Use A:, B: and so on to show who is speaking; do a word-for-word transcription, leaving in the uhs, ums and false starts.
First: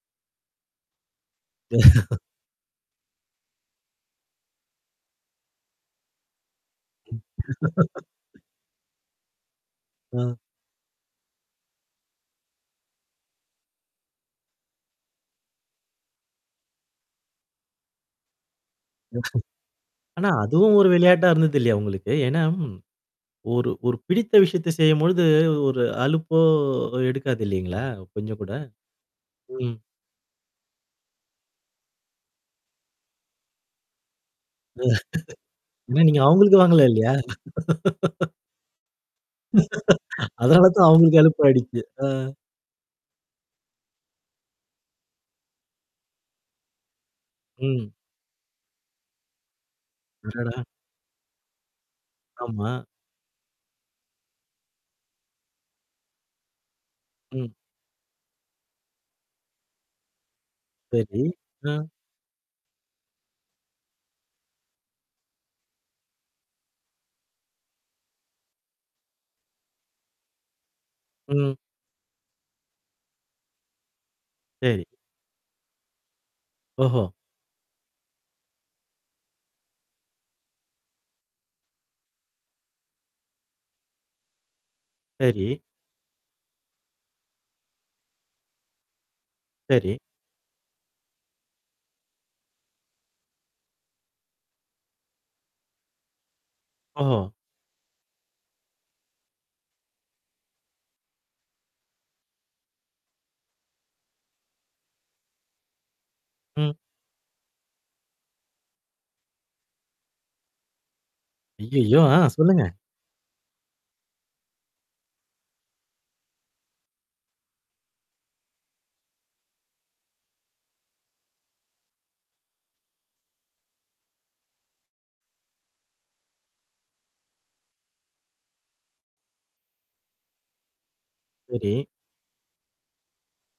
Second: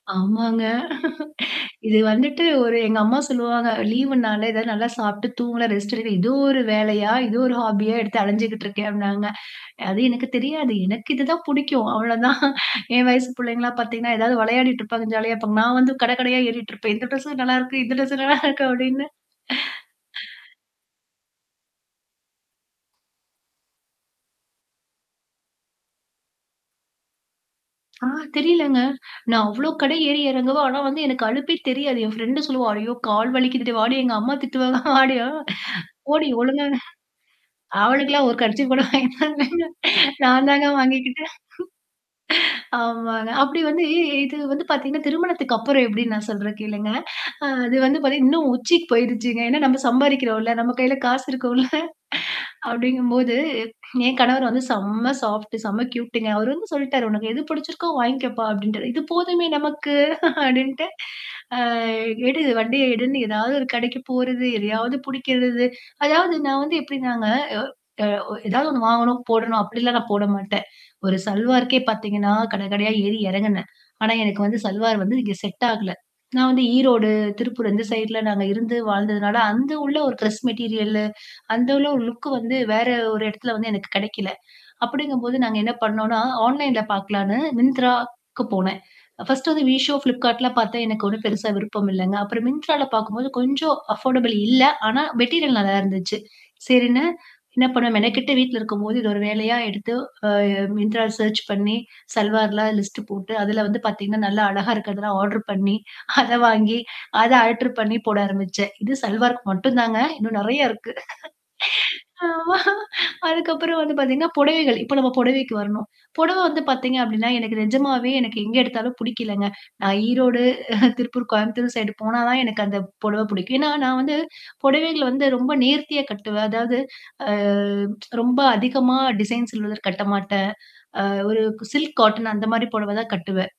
A: ஆமாங்க. இது வந்துட்டு ஒரு எங்க அம்மா சொல்லுவாங்க "லீவு்னால ஏதாவது நல்லா சாப்பிட்டு தூங்கலாம், ரெஸ்ட்டேடுக்கலாம் இது ஒரு வேலையா? இதோ ஒரு ஹாபியா எடுத்து அலஞ்சுகிட்டிருக்கே அப்னாங்க." அது எனக்கு
B: அ.
A: தெரியாது. எனக்கு இதுதான் புடிக்கும் அவ்ளோதான். என் வயசு புள்ளைங்கலாம் பாத்தீங்கன்னா, ஏதாவது விளையாடிட்டு இருப்பாங்க, ஜாலியா இருப்பாங்க. நான் வந்து கட கடையா ஏறிட்டு இருப்பேன். இந்த ட்ரெஸு நல்லாருக்கு இந்த ட்ரெஸு நல்லா இருக்கு அப்டின்னு.
B: ஆனா அதுவும் ஒரு விளையாட்டா இருந்தது இல்லைய உங்களுக்கு. ஏன்னா ம், ஒரு ஒரு பிடித்த விஷயத்த செய்யும்பொழுது ஒரு அலுப்போ எடுக்காதில்லைங்களா?
A: ஆ
B: கொஞ்சம் கூட?
A: தெரிலங்க. நான் அவ்ளோ
B: ம்.
A: கடை ஏறி இறங்குவேன். ஆனா வந்து எனக்கு அலுப்பே தெரியாது. என் ஃப்ரெண்ட் சொல்லுவா "ஐயோ! கால் வலிக்குதுடி, வாடி எங்க அம்மா திட்டுவங்க வாடி ஆ!
B: ஏனா நீங்க
A: போடி
B: அவங்களுக்கு
A: ஒழுங்கா ஹ
B: வாங்கல இல்லையா?
A: அவளுக்கெல்லாம் ஒரு கர்ச்சிஃப் கூட வாங்கி தர்லங்க. நான் தாங்க
B: அதனால தான் அவங்களுக்கு
A: வாங்கிக்கிட்டேன்.
B: அலுப்ப ஆயிடுச்சு. அ.
A: ஆமாங்க. அப்டி வந்து இது வந்து பாத்தீங்கன்னா, திருமணத்துக்கு அப்புறம் எப்டின்னு நான் சொல்றே கேளுங்க. அ அது
B: ம்.
A: வந்து பாத்தீங்க இன்னும் உச்சிக்கு போயுருச்சுங்க. ஏன்னா நம்ம சம்பாரிக்கிறோம்ல.
B: அடடா!
A: நம்ம கையில காசு இருக்கும்ல
B: ஆமா.
A: அப்டிங்கும்போது, என் கணவர் வந்து செம்ம சாஃப்ட்டு, செம்ம கியூட்டுங்க. அவரு வந்து சொல்ட்டாரு உனக்கு எது
B: ம்.
A: புடிச்சிருக்கோ வாங்கிக்கப்பா" அப்டின்ட்டாரு. இது போதுமே நமக்கு அப்டின்ட்டு.
B: சரி.
A: அ
B: ம்.
A: எடு வண்டிய எடுன்னு ஏதாவது ஒரு கடைக்கு போறது எதையாவது புடிக்கிறது. அதாவது நான் வந்து எப்டினாங்க, அ அ வ ஏதாவது ஒண்ணு வாங்கணும் போடணும் அப்டிலாம் நான் போட மாட்டேன். ஒரு
B: ம்.
A: சல்வாருக்கே பாத்தீங்கன்னா கடகடையா ஏறி எறங்குனேன். ஆனா எனக்கு வந்து
B: சரி.
A: சல்வார் வந்து நீங்க செட் ஆகல. நான் வந்து
B: ஓஹோ!
A: ஈரோடு, திருப்பூர் அந்த சைட்ல நாங்க இருந்து வாழ்ந்ததுனால அந்த உள்ள ஒரு கிரெஸ் மெட்டீரியல்லு, அந்த உள்ள ஒரு லுக் வந்து வேற ஒரு இடத்துல வந்து எனக்கு கிடைக்கல. அப்டிங்கும்போது நாங்க
B: சரி.
A: என்ன பண்ணோம்ன்னா, ஆன்லைன்ல பாக்கலான்னு Myntraக்கு போனேன். ஃபர்ஸ்ட் வந்து
B: சரி.
A: Meesho, Flipcartலாம் பார்த்தா எனக்கு ஒண்ணும் பெருசா விருப்பம் இல்லங்க. அப்புறம் Myntraல பாக்கும்போது கொஞ்சம் அஃபர்டபிள் இல்ல. ஆனா மெட்டீரியல் நல்லா இருந்துச்சு. சரின்னு
B: ஓஹோ!
A: என்ன பண்ணுவேன் மெனக்கெட்டு வீட்ல இருக்கும்போது, இது ஒரு வேலையா எடுத்து, அ Myntraல சர்ச் பண்ணி சல்வார்லாம் லிஸ்ட்ட் போட்டு, அதில வந்து பாத்தீங்கன்னா நல்லா அழகா இருக்கதெல்லாம் ஆர்டர் பண்ணி, அத
B: ம்.
A: வாங்கி அத அல்டெர் பண்ணி போட ஆரம்பிச்சேன். இது சல்வார்க்கு மட்டும் தாங்க. இன்னும் நெறைய இருக்கு.
B: ஐயய்யோ! ஆ
A: ஆமா,
B: சொல்லுங்க.
A: அதுக்கப்புறம் வந்து பாத்தீங்கன்னா, புடவைகள் இப்ப நம்ம புடவைக்கு வரணும். புடவ வந்து பாத்தீங்க அப்டின்னா, எனக்கு நிஜமாவே எனக்கு எங்கே எடுத்தாலும் புடிக்கலங்க. நான் ஈரோடு, திருப்பூர், கோயம்புத்தூர் சைடு போனா தான் எனக்கு அந்த புடவ புடிக்கும். ஏன்னா நான் வந்து புடவைகள் வந்து ரொம்ப நேர்த்தியா கட்டுவேன். அதாவது ஆ ரொம்ப அதிகமா டிசைன் சில்வதர் கட்டமாட்டேன். அ ஒரு
B: சரி.
A: சில்க் காார்டன் அந்த மாரி புடவ தான் கட்டுவேன்.